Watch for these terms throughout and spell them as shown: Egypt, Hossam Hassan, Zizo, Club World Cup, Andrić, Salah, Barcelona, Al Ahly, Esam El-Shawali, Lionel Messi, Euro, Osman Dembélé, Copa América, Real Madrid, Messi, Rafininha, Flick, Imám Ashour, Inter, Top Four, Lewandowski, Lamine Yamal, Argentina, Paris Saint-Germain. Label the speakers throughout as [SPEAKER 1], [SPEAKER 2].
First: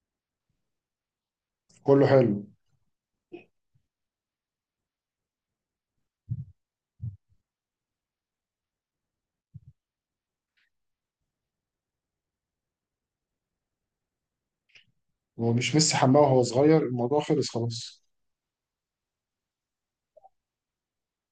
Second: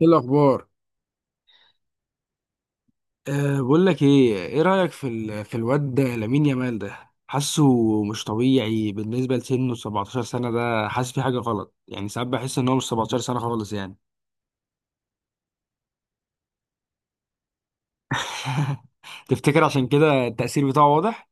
[SPEAKER 1] ايه الاخبار؟
[SPEAKER 2] كله حلو.
[SPEAKER 1] بقول لك ايه رايك في الواد ده لامين يامال، ده حاسه مش طبيعي بالنسبه لسنه 17 سنه. ده حاسس في حاجه غلط، يعني ساعات بحس ان هو مش 17 سنه خالص يعني.
[SPEAKER 2] هو مش ميسي حماه وهو صغير، الموضوع خلص خلاص.
[SPEAKER 1] تفتكر عشان كده التاثير بتاعه واضح؟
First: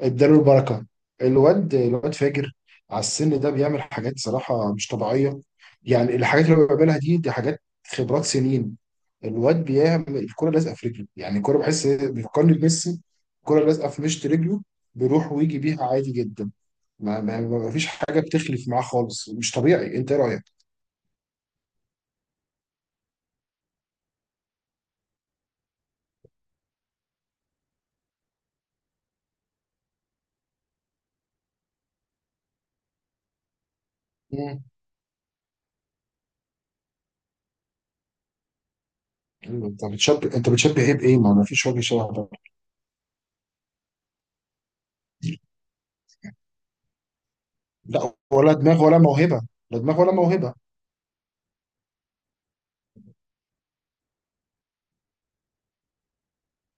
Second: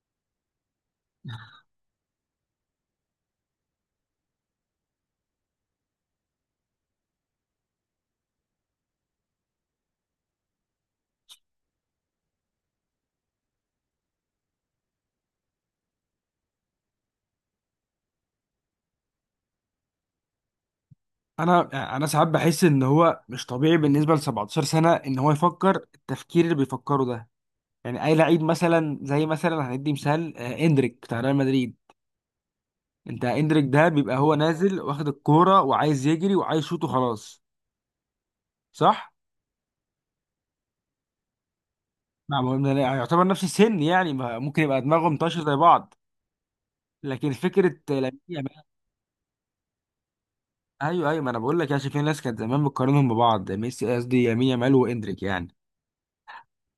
[SPEAKER 2] اداله البركه. الواد فاجر، على السن ده بيعمل حاجات صراحه مش طبيعيه. يعني الحاجات اللي هو بيعملها دي حاجات خبرات سنين. الواد بيعمل الكره لازقه في رجله، يعني الكره بحس بيفكرني بميسي. الكره لازقه في مشط رجله، بيروح ويجي بيها عادي جدا. ما فيش حاجه بتخلف معاه خالص، مش طبيعي. انت إيه رايك؟
[SPEAKER 1] انا ساعات بحس ان هو مش طبيعي بالنسبه ل 17 سنه، ان هو يفكر التفكير اللي بيفكره ده. يعني اي لعيب مثلا، زي مثلا هندي مثال، اندريك بتاع ريال مدريد. انت اندريك ده بيبقى هو
[SPEAKER 2] مم.
[SPEAKER 1] نازل واخد الكوره وعايز يجري وعايز يشوط وخلاص. صح.
[SPEAKER 2] انت بتشبه ايه بايه؟ ما فيش وجه شبه ده.
[SPEAKER 1] نعم، هو يعتبر نفس السن، يعني ممكن يبقى دماغهم طاشه زي بعض، لكن فكره
[SPEAKER 2] لا،
[SPEAKER 1] لامين
[SPEAKER 2] ولا
[SPEAKER 1] يامال.
[SPEAKER 2] دماغ ولا موهبه، لا دماغ ولا موهبه.
[SPEAKER 1] ايوه، ايوه، ما انا بقول لك، يا شايف في ناس كانت زمان بتقارنهم ببعض، ميسي قصدي يمين يامال واندريك يعني.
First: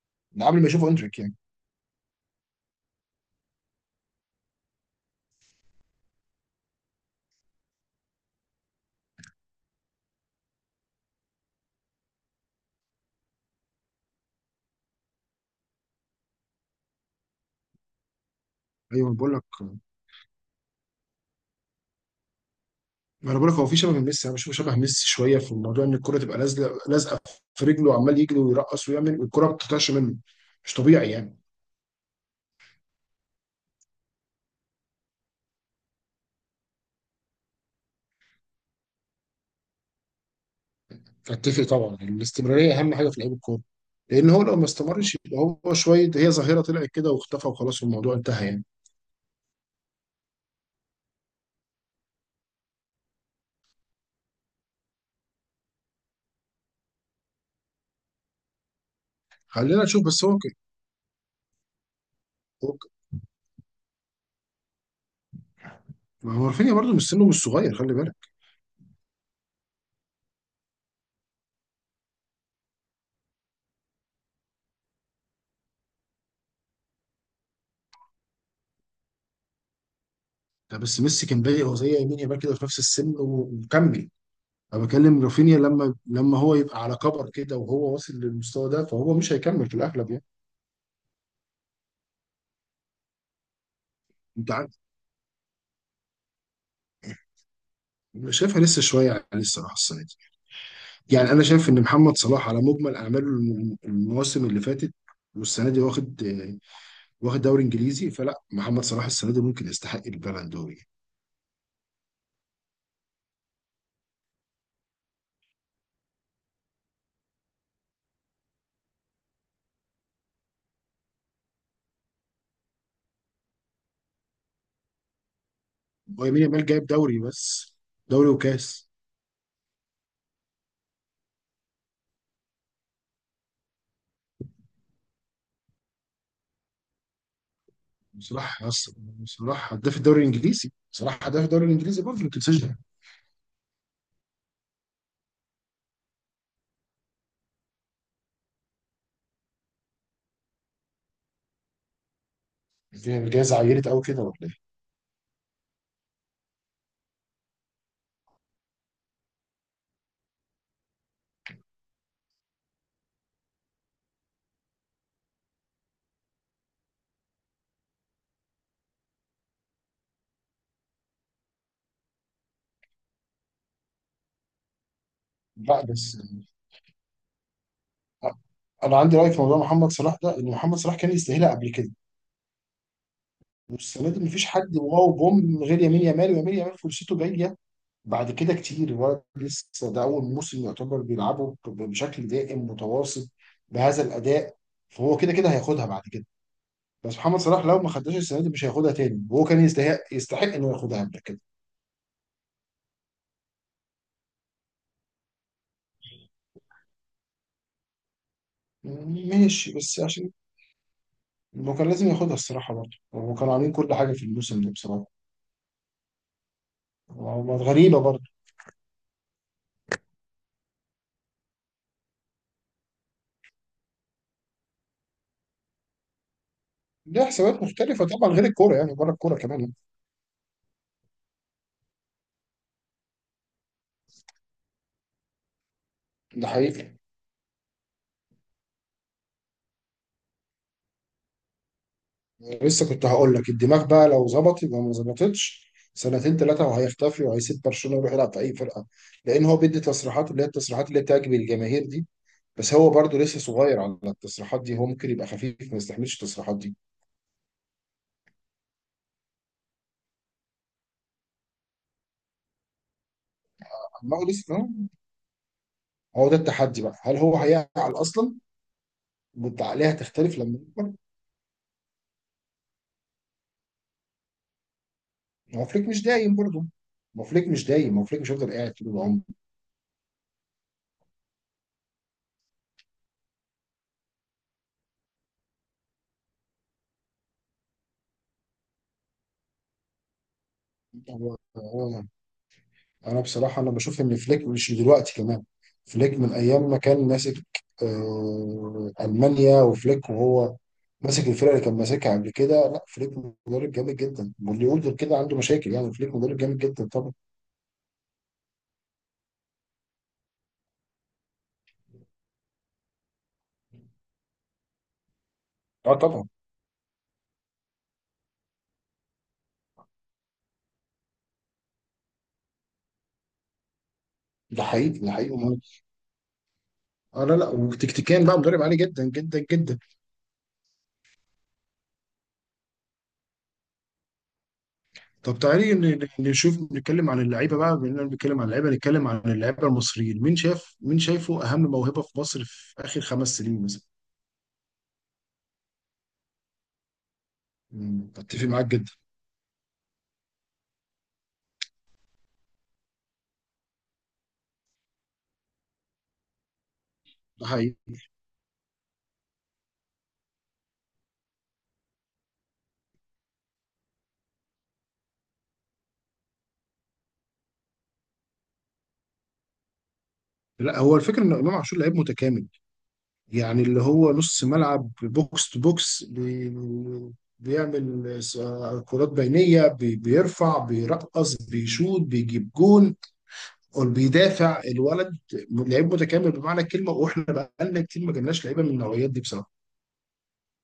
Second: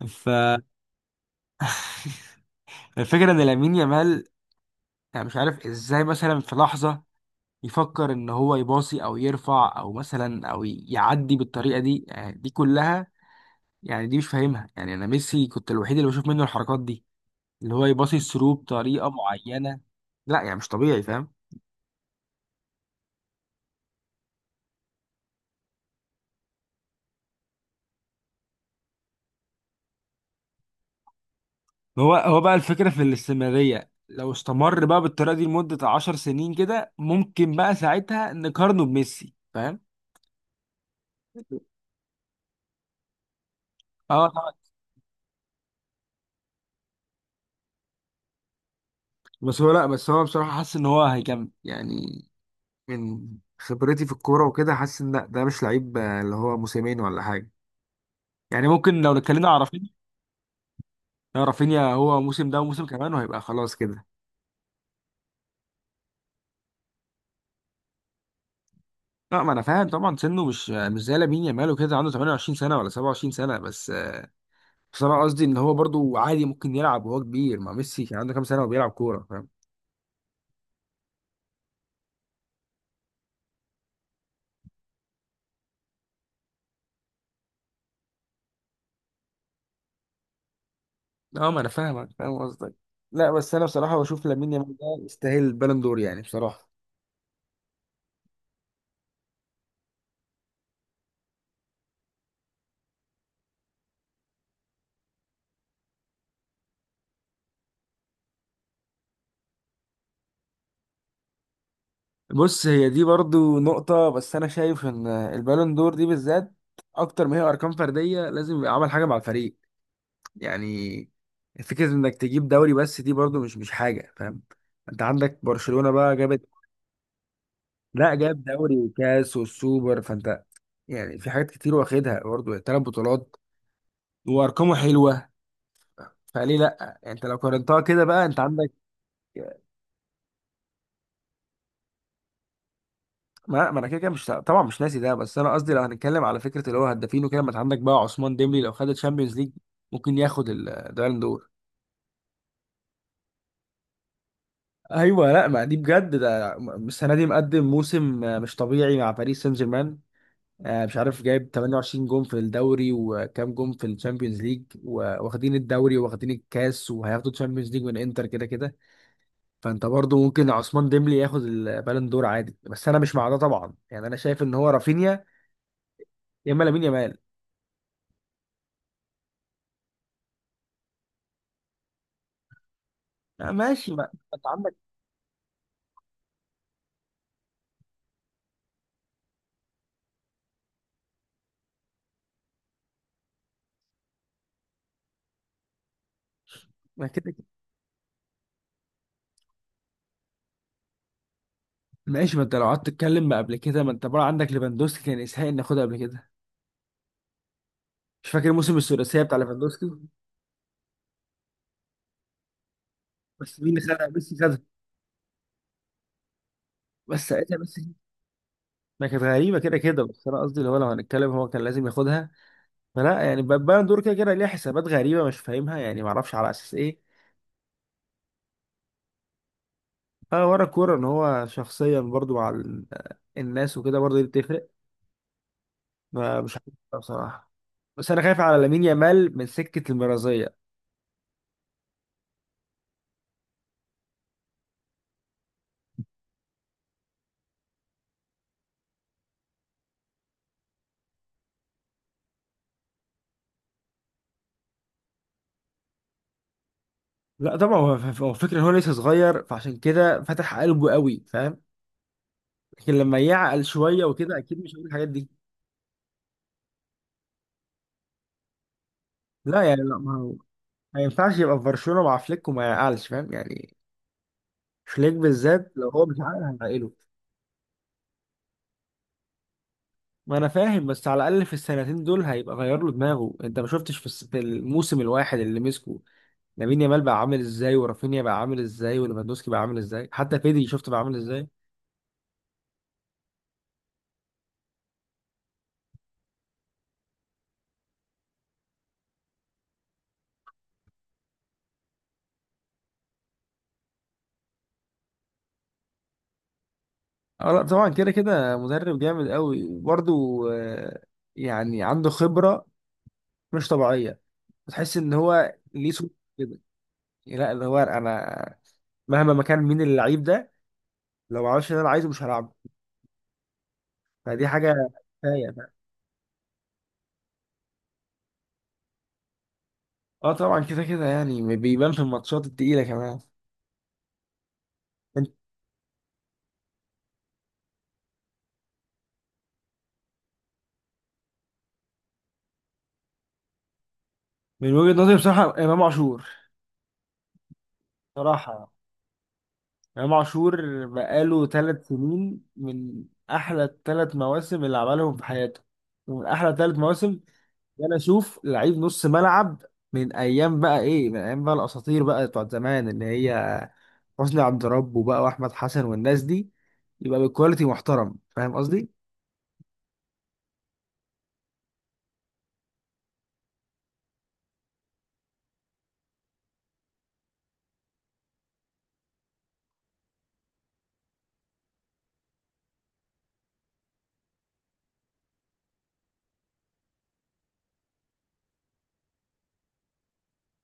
[SPEAKER 1] ف
[SPEAKER 2] ده قبل ما يشوفوا اندريك يعني.
[SPEAKER 1] الفكرة ان لامين يامال، يعني مش عارف ازاي، مثلا في لحظة يفكر ان هو يباصي او يرفع او مثلا او يعدي بالطريقة دي، يعني دي كلها، يعني دي مش فاهمها. يعني انا ميسي كنت الوحيد اللي بشوف منه الحركات دي، اللي هو يباصي الثرو
[SPEAKER 2] ايوه
[SPEAKER 1] بطريقة
[SPEAKER 2] انا بقول لك،
[SPEAKER 1] معينة. لا يعني مش طبيعي، فاهم.
[SPEAKER 2] ما انا بقول لك هو في شبه من ميسي، انا بشوفه شبه ميسي شويه، في الموضوع ان الكره تبقى لازقه لازقه في رجله وعمال يجري ويرقص ويعمل والكره ما بتطلعش منه، مش طبيعي يعني.
[SPEAKER 1] هو بقى الفكرة في الاستمرارية، لو استمر بقى بالطريقة دي لمدة 10 سنين كده، ممكن بقى ساعتها نقارنه بميسي، فاهم؟
[SPEAKER 2] فاتفق طبعا، الاستمراريه اهم حاجه في لعيب الكوره،
[SPEAKER 1] اه
[SPEAKER 2] لان هو
[SPEAKER 1] طبعا.
[SPEAKER 2] لو ما استمرش يبقى هو شويه، هي ظاهره طلعت كده واختفى وخلاص والموضوع انتهى يعني.
[SPEAKER 1] بس هو لا بس هو بصراحة حاسس ان هو هيكمل يعني. من خبرتي في الكورة وكده، حاسس ان لا، ده مش لعيب اللي هو موسمين ولا حاجة. يعني ممكن لو اتكلمنا على
[SPEAKER 2] خلينا
[SPEAKER 1] رافينيا.
[SPEAKER 2] نشوف، بس
[SPEAKER 1] لا، رافينيا هو موسم ده
[SPEAKER 2] هو
[SPEAKER 1] وموسم
[SPEAKER 2] ك-
[SPEAKER 1] كمان وهيبقى خلاص كده.
[SPEAKER 2] ما هو رافينيا برضه مش سنه، مش صغير، خلي بالك.
[SPEAKER 1] لا، ما انا فاهم طبعا، سنه مش زي لامين يامال وكده، عنده 28 سنة ولا 27 سنة بس انا قصدي ان هو برضو عادي ممكن يلعب وهو كبير. ما ميسي كان عنده كام سنه وبيلعب كوره، فاهم.
[SPEAKER 2] ده بس ميسي كان بادئ هو زي يمين يامال كده في نفس السن ومكمل. انا بكلم رافينيا، لما هو يبقى على كبر كده وهو واصل للمستوى ده، فهو مش هيكمل في الاغلب يعني.
[SPEAKER 1] اه، ما انا فاهمك، فاهم قصدك. لا بس انا بصراحه بشوف
[SPEAKER 2] انت
[SPEAKER 1] لامين
[SPEAKER 2] عارف،
[SPEAKER 1] يامال ده يستاهل البالون دور يعني، بصراحه.
[SPEAKER 2] أنا شايفها لسه شويه عليه الصراحه السنه دي. يعني انا شايف ان محمد صلاح على مجمل اعماله المواسم اللي فاتت والسنه دي واخد، واخد دوري انجليزي، فلا محمد صلاح السنه دي ممكن يستحق البالون دور يعني.
[SPEAKER 1] بص، هي دي برضو نقطه، بس انا شايف ان البالون دور دي بالذات اكتر ما هي ارقام فرديه، لازم يبقى عمل حاجه مع الفريق يعني. فكره انك تجيب دوري بس دي برضو مش حاجه، فاهم. انت عندك برشلونه بقى
[SPEAKER 2] هو يمين
[SPEAKER 1] جابت.
[SPEAKER 2] يامال جايب دوري بس،
[SPEAKER 1] لا،
[SPEAKER 2] دوري
[SPEAKER 1] جاب دوري
[SPEAKER 2] وكاس.
[SPEAKER 1] وكاس والسوبر، فانت يعني في حاجات كتير واخدها برضه، ثلاث بطولات، وارقامه حلوه. فليه لا يعني، انت لو قارنتها كده بقى انت
[SPEAKER 2] صلاح
[SPEAKER 1] عندك.
[SPEAKER 2] أصلاً- صلاح هداف الدوري الانجليزي، صلاح هداف الدوري الانجليزي برضه، ما تنساش ده.
[SPEAKER 1] ما انا كده كده مش، طبعا مش ناسي ده، بس انا قصدي لو هنتكلم على فكره اللي هو هدافين وكده، ما انت عندك بقى عثمان ديمبلي، لو خد الشامبيونز ليج ممكن ياخد البالون دور.
[SPEAKER 2] الجائزه عيرت قوي كده ولا ايه؟
[SPEAKER 1] ايوه، لا ما دي بجد، ده السنه دي مقدم موسم مش طبيعي مع باريس سان جيرمان. مش عارف جايب 28 جون في الدوري وكام جون في الشامبيونز ليج، واخدين الدوري واخدين الكاس وهياخدوا الشامبيونز ليج من انتر كده كده. فانت برضو ممكن عثمان ديمبلي ياخد البالون دور عادي، بس انا مش مع ده طبعا، يعني انا شايف ان هو رافينيا،
[SPEAKER 2] لا، بس
[SPEAKER 1] يا اما لامين يامال.
[SPEAKER 2] انا عندي راي في موضوع محمد صلاح ده، ان محمد صلاح كان يستاهلها قبل كده.
[SPEAKER 1] ماشي،
[SPEAKER 2] والسنه
[SPEAKER 1] ما
[SPEAKER 2] دي
[SPEAKER 1] انت
[SPEAKER 2] مفيش
[SPEAKER 1] عندك.
[SPEAKER 2] حد واو بوم من غير يمين يامال، ويمين يامال فرصته جايه بعد كده كتير. الولد لسه، ده اول موسم يعتبر بيلعبه بشكل دائم متواصل بهذا الاداء، فهو كده كده هياخدها بعد كده.
[SPEAKER 1] ما
[SPEAKER 2] بس
[SPEAKER 1] كده
[SPEAKER 2] محمد
[SPEAKER 1] كده،
[SPEAKER 2] صلاح لو ما خدهاش السنه دي مش هياخدها تاني، وهو كان يستحق، يستحق انه ياخدها قبل كده.
[SPEAKER 1] ماشي، ما انت لو قعدت تتكلم، ما قبل كده ما انت بقى عندك ليفاندوسكي كان يستحق ان ياخدها قبل كده، مش فاكر موسم الثلاثيه بتاع
[SPEAKER 2] ماشي
[SPEAKER 1] ليفاندوسكي.
[SPEAKER 2] بس عشان هو كان لازم ياخدها الصراحه برضه، هو كانوا
[SPEAKER 1] بس
[SPEAKER 2] عاملين
[SPEAKER 1] مين اللي
[SPEAKER 2] كل
[SPEAKER 1] خدها؟
[SPEAKER 2] حاجه في
[SPEAKER 1] ميسي خدها.
[SPEAKER 2] الموسم ده بصراحه.
[SPEAKER 1] بس ساعتها ميسي
[SPEAKER 2] غريبه برضه.
[SPEAKER 1] ما كانت غريبه كده كده، بس انا قصدي اللي هو لو هنتكلم، هو كان لازم ياخدها. فلا يعني، البالون دور كده كده ليها حسابات غريبه مش فاهمها يعني، ما اعرفش على اساس ايه.
[SPEAKER 2] ليه حسابات مختلفة طبعا غير الكورة يعني، بره الكورة كمان.
[SPEAKER 1] اه، ورا الكوره ان هو شخصيا برضو مع الناس وكده، برضو دي بتفرق. ما
[SPEAKER 2] ده
[SPEAKER 1] مش عارف
[SPEAKER 2] حقيقي.
[SPEAKER 1] بصراحه. بس انا خايف على لامين يامال من سكه المرازيه.
[SPEAKER 2] لسه كنت هقول لك، الدماغ بقى لو ظبط يبقى، ما ظبطتش سنتين ثلاثة وهيختفي، وهيسيب برشلونة ويروح يلعب في أي فرقة. لأن هو بيدي تصريحات اللي هي التصريحات اللي بتعجب الجماهير دي، بس هو برضه لسه صغير على التصريحات دي، هو ممكن يبقى خفيف ما يستحملش التصريحات دي.
[SPEAKER 1] لا طبعا، هو فكره ان هو لسه صغير، فعشان كده فتح قلبه قوي، فاهم. لكن لما يعقل شويه
[SPEAKER 2] ما هو
[SPEAKER 1] وكده، اكيد
[SPEAKER 2] لسه،
[SPEAKER 1] مش هيقول الحاجات دي.
[SPEAKER 2] هو ده التحدي بقى، هل هو هيعقل أصلا
[SPEAKER 1] لا يعني،
[SPEAKER 2] والعقلية
[SPEAKER 1] لا ما هو
[SPEAKER 2] هتختلف لما يكبر.
[SPEAKER 1] ما ينفعش يبقى في برشلونه مع فليك وما يعقلش، فاهم يعني. فليك
[SPEAKER 2] ما هو
[SPEAKER 1] بالذات، لو
[SPEAKER 2] فليك مش
[SPEAKER 1] هو مش
[SPEAKER 2] دايم
[SPEAKER 1] عاقل
[SPEAKER 2] برضه
[SPEAKER 1] هيعقله.
[SPEAKER 2] ما هو فليك مش دايم ما هو فليك مش هيفضل قاعد طول
[SPEAKER 1] ما انا فاهم، بس على الاقل في السنتين دول هيبقى غير له دماغه. انت ما شفتش في الموسم الواحد اللي مسكه لامين يامال بقى عامل ازاي، ورافينيا بقى عامل ازاي، وليفاندوسكي بقى عامل ازاي، حتى بيدري شفت بقى عامل
[SPEAKER 2] العمر.
[SPEAKER 1] ازاي.
[SPEAKER 2] هو انا بصراحه، انا بشوف ان فليك مش دلوقتي كمان، فليك من ايام ما كان ماسك المانيا، وفليك وهو ماسك الفرقه اللي كان ماسكها قبل كده. لا، فليك مدرب جامد جدا، واللي يقول غير كده عنده مشاكل، يعني فليك مدرب جامد جدا طبعا.
[SPEAKER 1] اه لا طبعا كده كده مدرب جامد قوي. وبرده آه، يعني عنده خبرة مش طبيعية، بتحس ان هو ليه
[SPEAKER 2] اه
[SPEAKER 1] صوت
[SPEAKER 2] طبعا.
[SPEAKER 1] كده. لا، اللي هو انا مهما ما كان مين اللعيب ده، لو ما عملش اللي انا عايزه مش هلعبه، فدي
[SPEAKER 2] ده
[SPEAKER 1] حاجة.
[SPEAKER 2] حقيقي، ده حقيقي
[SPEAKER 1] كفاية
[SPEAKER 2] ومهم.
[SPEAKER 1] بقى.
[SPEAKER 2] اه لا لا، وتكتيكيا بقى مدرب عالي جدا جدا جدا.
[SPEAKER 1] اه طبعا كده كده، يعني بيبان في الماتشات التقيلة كمان. انت-
[SPEAKER 2] طب تعالي نشوف، نتكلم عن اللعيبه بقى، بما اننا بنتكلم عن اللعيبه نتكلم عن اللعيبه المصريين. مين شاف، مين شايفه اهم موهبه في مصر في اخر 5 سنين مثلا؟
[SPEAKER 1] من وجهة نظري بصراحة، امام عاشور.
[SPEAKER 2] مم، اتفق معاك
[SPEAKER 1] صراحة
[SPEAKER 2] جدا.
[SPEAKER 1] امام عاشور بقاله 3 سنين من احلى الثلاث مواسم اللي عملهم في حياته، ومن احلى ثلاث مواسم.
[SPEAKER 2] ده حقيقي.
[SPEAKER 1] ده انا اشوف لعيب نص ملعب، من ايام بقى ايه، من ايام بقى الاساطير بقى بتوع زمان، اللي هي حسني عبد ربه بقى واحمد حسن والناس دي، يبقى بالكواليتي محترم، فاهم قصدي؟
[SPEAKER 2] لا، هو الفكره ان امام عاشور لعيب متكامل. يعني اللي هو نص ملعب، بوكس تو بوكس، بيعمل كرات بينيه، بيرفع، بيرقص، بيشوط، بيجيب جون، وبيدافع الولد. لعيب متكامل بمعنى الكلمه، واحنا بقالنا كتير ما جالناش لعيبه من النوعيات دي بصراحه.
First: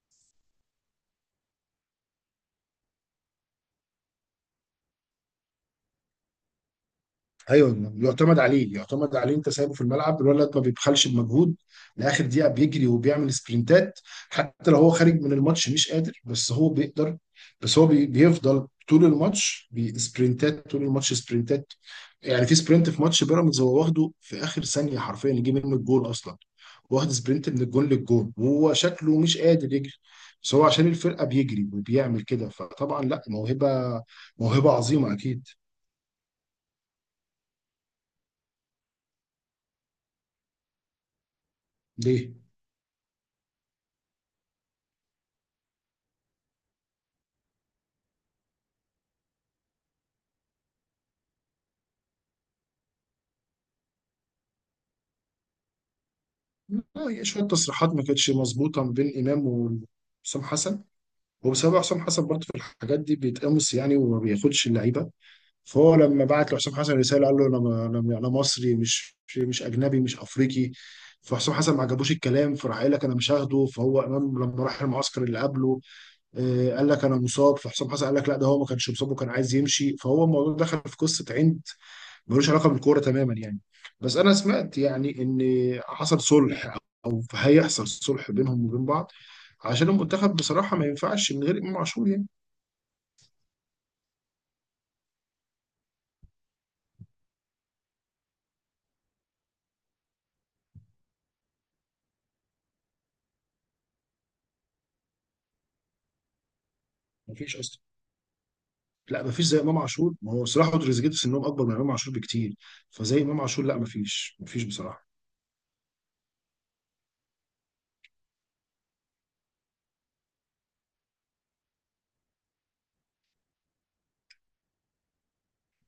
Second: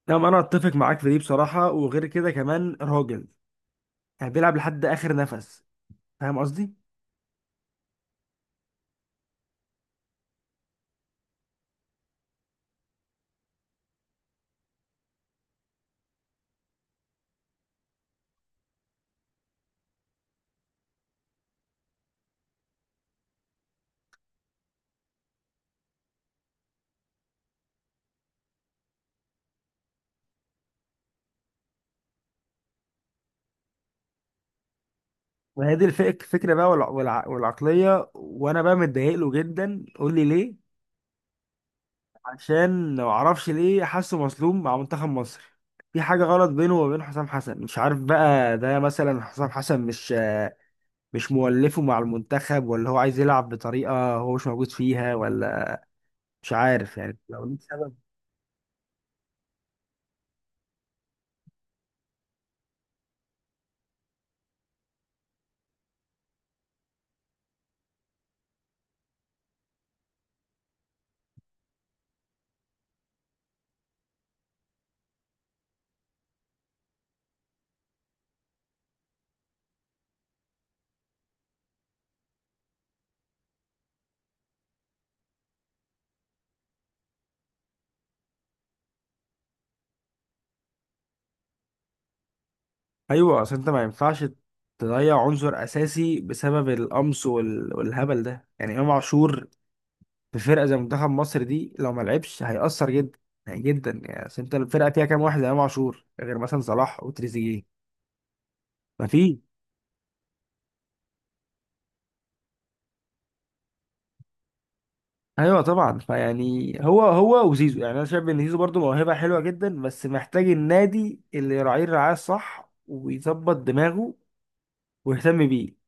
[SPEAKER 1] نعم، انا اتفق معاك في دي بصراحه. وغير كده كمان راجل، يعني بيلعب لحد اخر نفس، فاهم قصدي؟
[SPEAKER 2] ايوه، يعتمد عليه، يعتمد عليه. انت سايبه في الملعب، الولد ما بيبخلش بمجهود لاخر دقيقه، بيجري وبيعمل سبرنتات، حتى لو هو خارج من الماتش مش قادر، بس هو بيقدر. بس هو بيفضل طول الماتش بسبرنتات، طول الماتش سبرنتات. يعني في سبرنت في ماتش بيراميدز هو واخده في اخر ثانيه حرفيا يجي منه الجول اصلا، واخد سبرنت من الجون للجون وهو شكله مش قادر يجري، بس هو عشان الفرقه بيجري وبيعمل كده. فطبعا لا موهبه، موهبه عظيمه اكيد.
[SPEAKER 1] وهي دي الفكره بقى، والعقليه. وانا بقى متضايق له جدا، قول لي ليه.
[SPEAKER 2] ليه؟
[SPEAKER 1] عشان لو اعرفش ليه، حاسه مظلوم مع منتخب مصر. في حاجة غلط بينه وبين حسام حسن، مش عارف بقى، ده مثلا حسام حسن مش مولفه مع المنتخب، ولا هو عايز يلعب بطريقة هو مش موجود فيها، ولا مش عارف يعني
[SPEAKER 2] يعني شوية
[SPEAKER 1] لو ليه
[SPEAKER 2] تصريحات
[SPEAKER 1] سبب.
[SPEAKER 2] ما كانتش مظبوطة ما بين إمام وحسام حسن، وبسبب حسام حسن برضه في الحاجات دي بيتقمص يعني وما بياخدش اللعيبة. فهو لما بعت لحسام حسن رسالة قال له أنا مصري، مش أجنبي، مش أفريقي. فحسام حسن ما عجبوش الكلام، فراح قال لك أنا مش هاخده. فهو إمام لما راح المعسكر اللي قبله قال لك أنا مصاب، فحسام حسن قال لك لا، ده هو ما كانش مصاب وكان عايز يمشي. فهو الموضوع دخل في قصة عند ملوش علاقه بالكوره تماما يعني. بس انا سمعت يعني ان حصل صلح، او هيحصل صلح بينهم وبين بعض، عشان المنتخب بصراحه ما ينفعش من غير امام عاشور يعني.
[SPEAKER 1] ايوه، اصل انت ما ينفعش تضيع عنصر اساسي بسبب القمص والهبل ده يعني. امام عاشور في فرقة زي منتخب مصر دي لو ما لعبش هيأثر جدا يعني، جدا يعني. اصل انت الفرقة فيها كام واحد زي امام عاشور غير مثلا صلاح
[SPEAKER 2] ما فيش
[SPEAKER 1] وتريزيجيه؟
[SPEAKER 2] اصلا. لا ما
[SPEAKER 1] مفيش.
[SPEAKER 2] فيش زي امام عاشور، ما هو صلاح وتريزيجيه في سنهم اكبر من امام عاشور بكتير، فزي امام عاشور لا، ما فيش، ما فيش بصراحه.
[SPEAKER 1] ايوه طبعا، فيعني هو وزيزو. يعني انا شايف ان زيزو برضه موهبه حلوه جدا، بس محتاج النادي اللي يراعيه الرعايه الصح ويظبط دماغه ويهتم بيه.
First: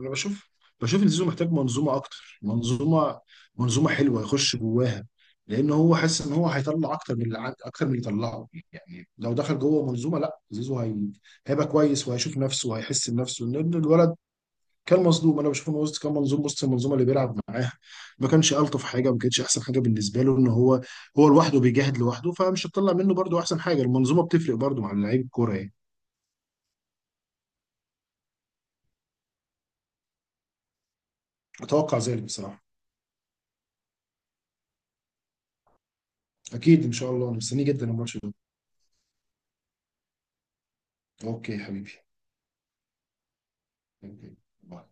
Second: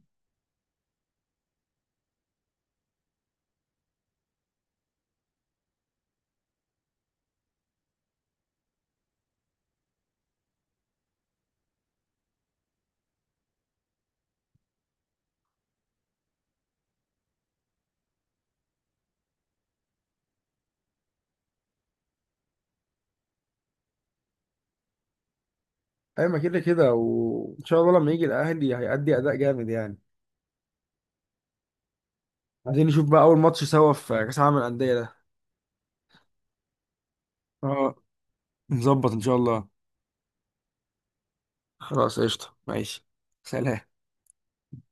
[SPEAKER 2] انا بشوف ان زيزو محتاج منظومه، اكتر منظومه حلوه يخش جواها. لان هو حاسس ان هو هيطلع اكتر من اللي طلعه يعني، لو دخل جوه منظومه، لا زيزو هيبقى كويس وهيشوف نفسه وهيحس بنفسه، لان الولد كان مظلوم. انا بشوف انه وسط كان منظوم، وسط المنظومه اللي بيلعب معاها ما كانش الطف حاجه، ما كانتش احسن حاجه بالنسبه له، ان هو هو لوحده بيجاهد لوحده، فمش هتطلع منه برضو احسن حاجه. المنظومه بتفرق برضو مع لعيب الكوره يعني.
[SPEAKER 1] ايوه، ما كده كده. وان شاء الله لما يجي الاهلي هيأدي اداء جامد يعني.
[SPEAKER 2] اتوقع ذلك بصراحه.
[SPEAKER 1] عايزين نشوف بقى اول ماتش سوا في كاس العالم للانديه ده.
[SPEAKER 2] اكيد ان شاء الله، انا مستنيه جدا
[SPEAKER 1] اه،
[SPEAKER 2] الماتش ده.
[SPEAKER 1] نظبط ان شاء الله.
[SPEAKER 2] اوكي يا حبيبي.
[SPEAKER 1] خلاص، قشطه، ماشي. سلام.
[SPEAKER 2] اشتركوا في القناة.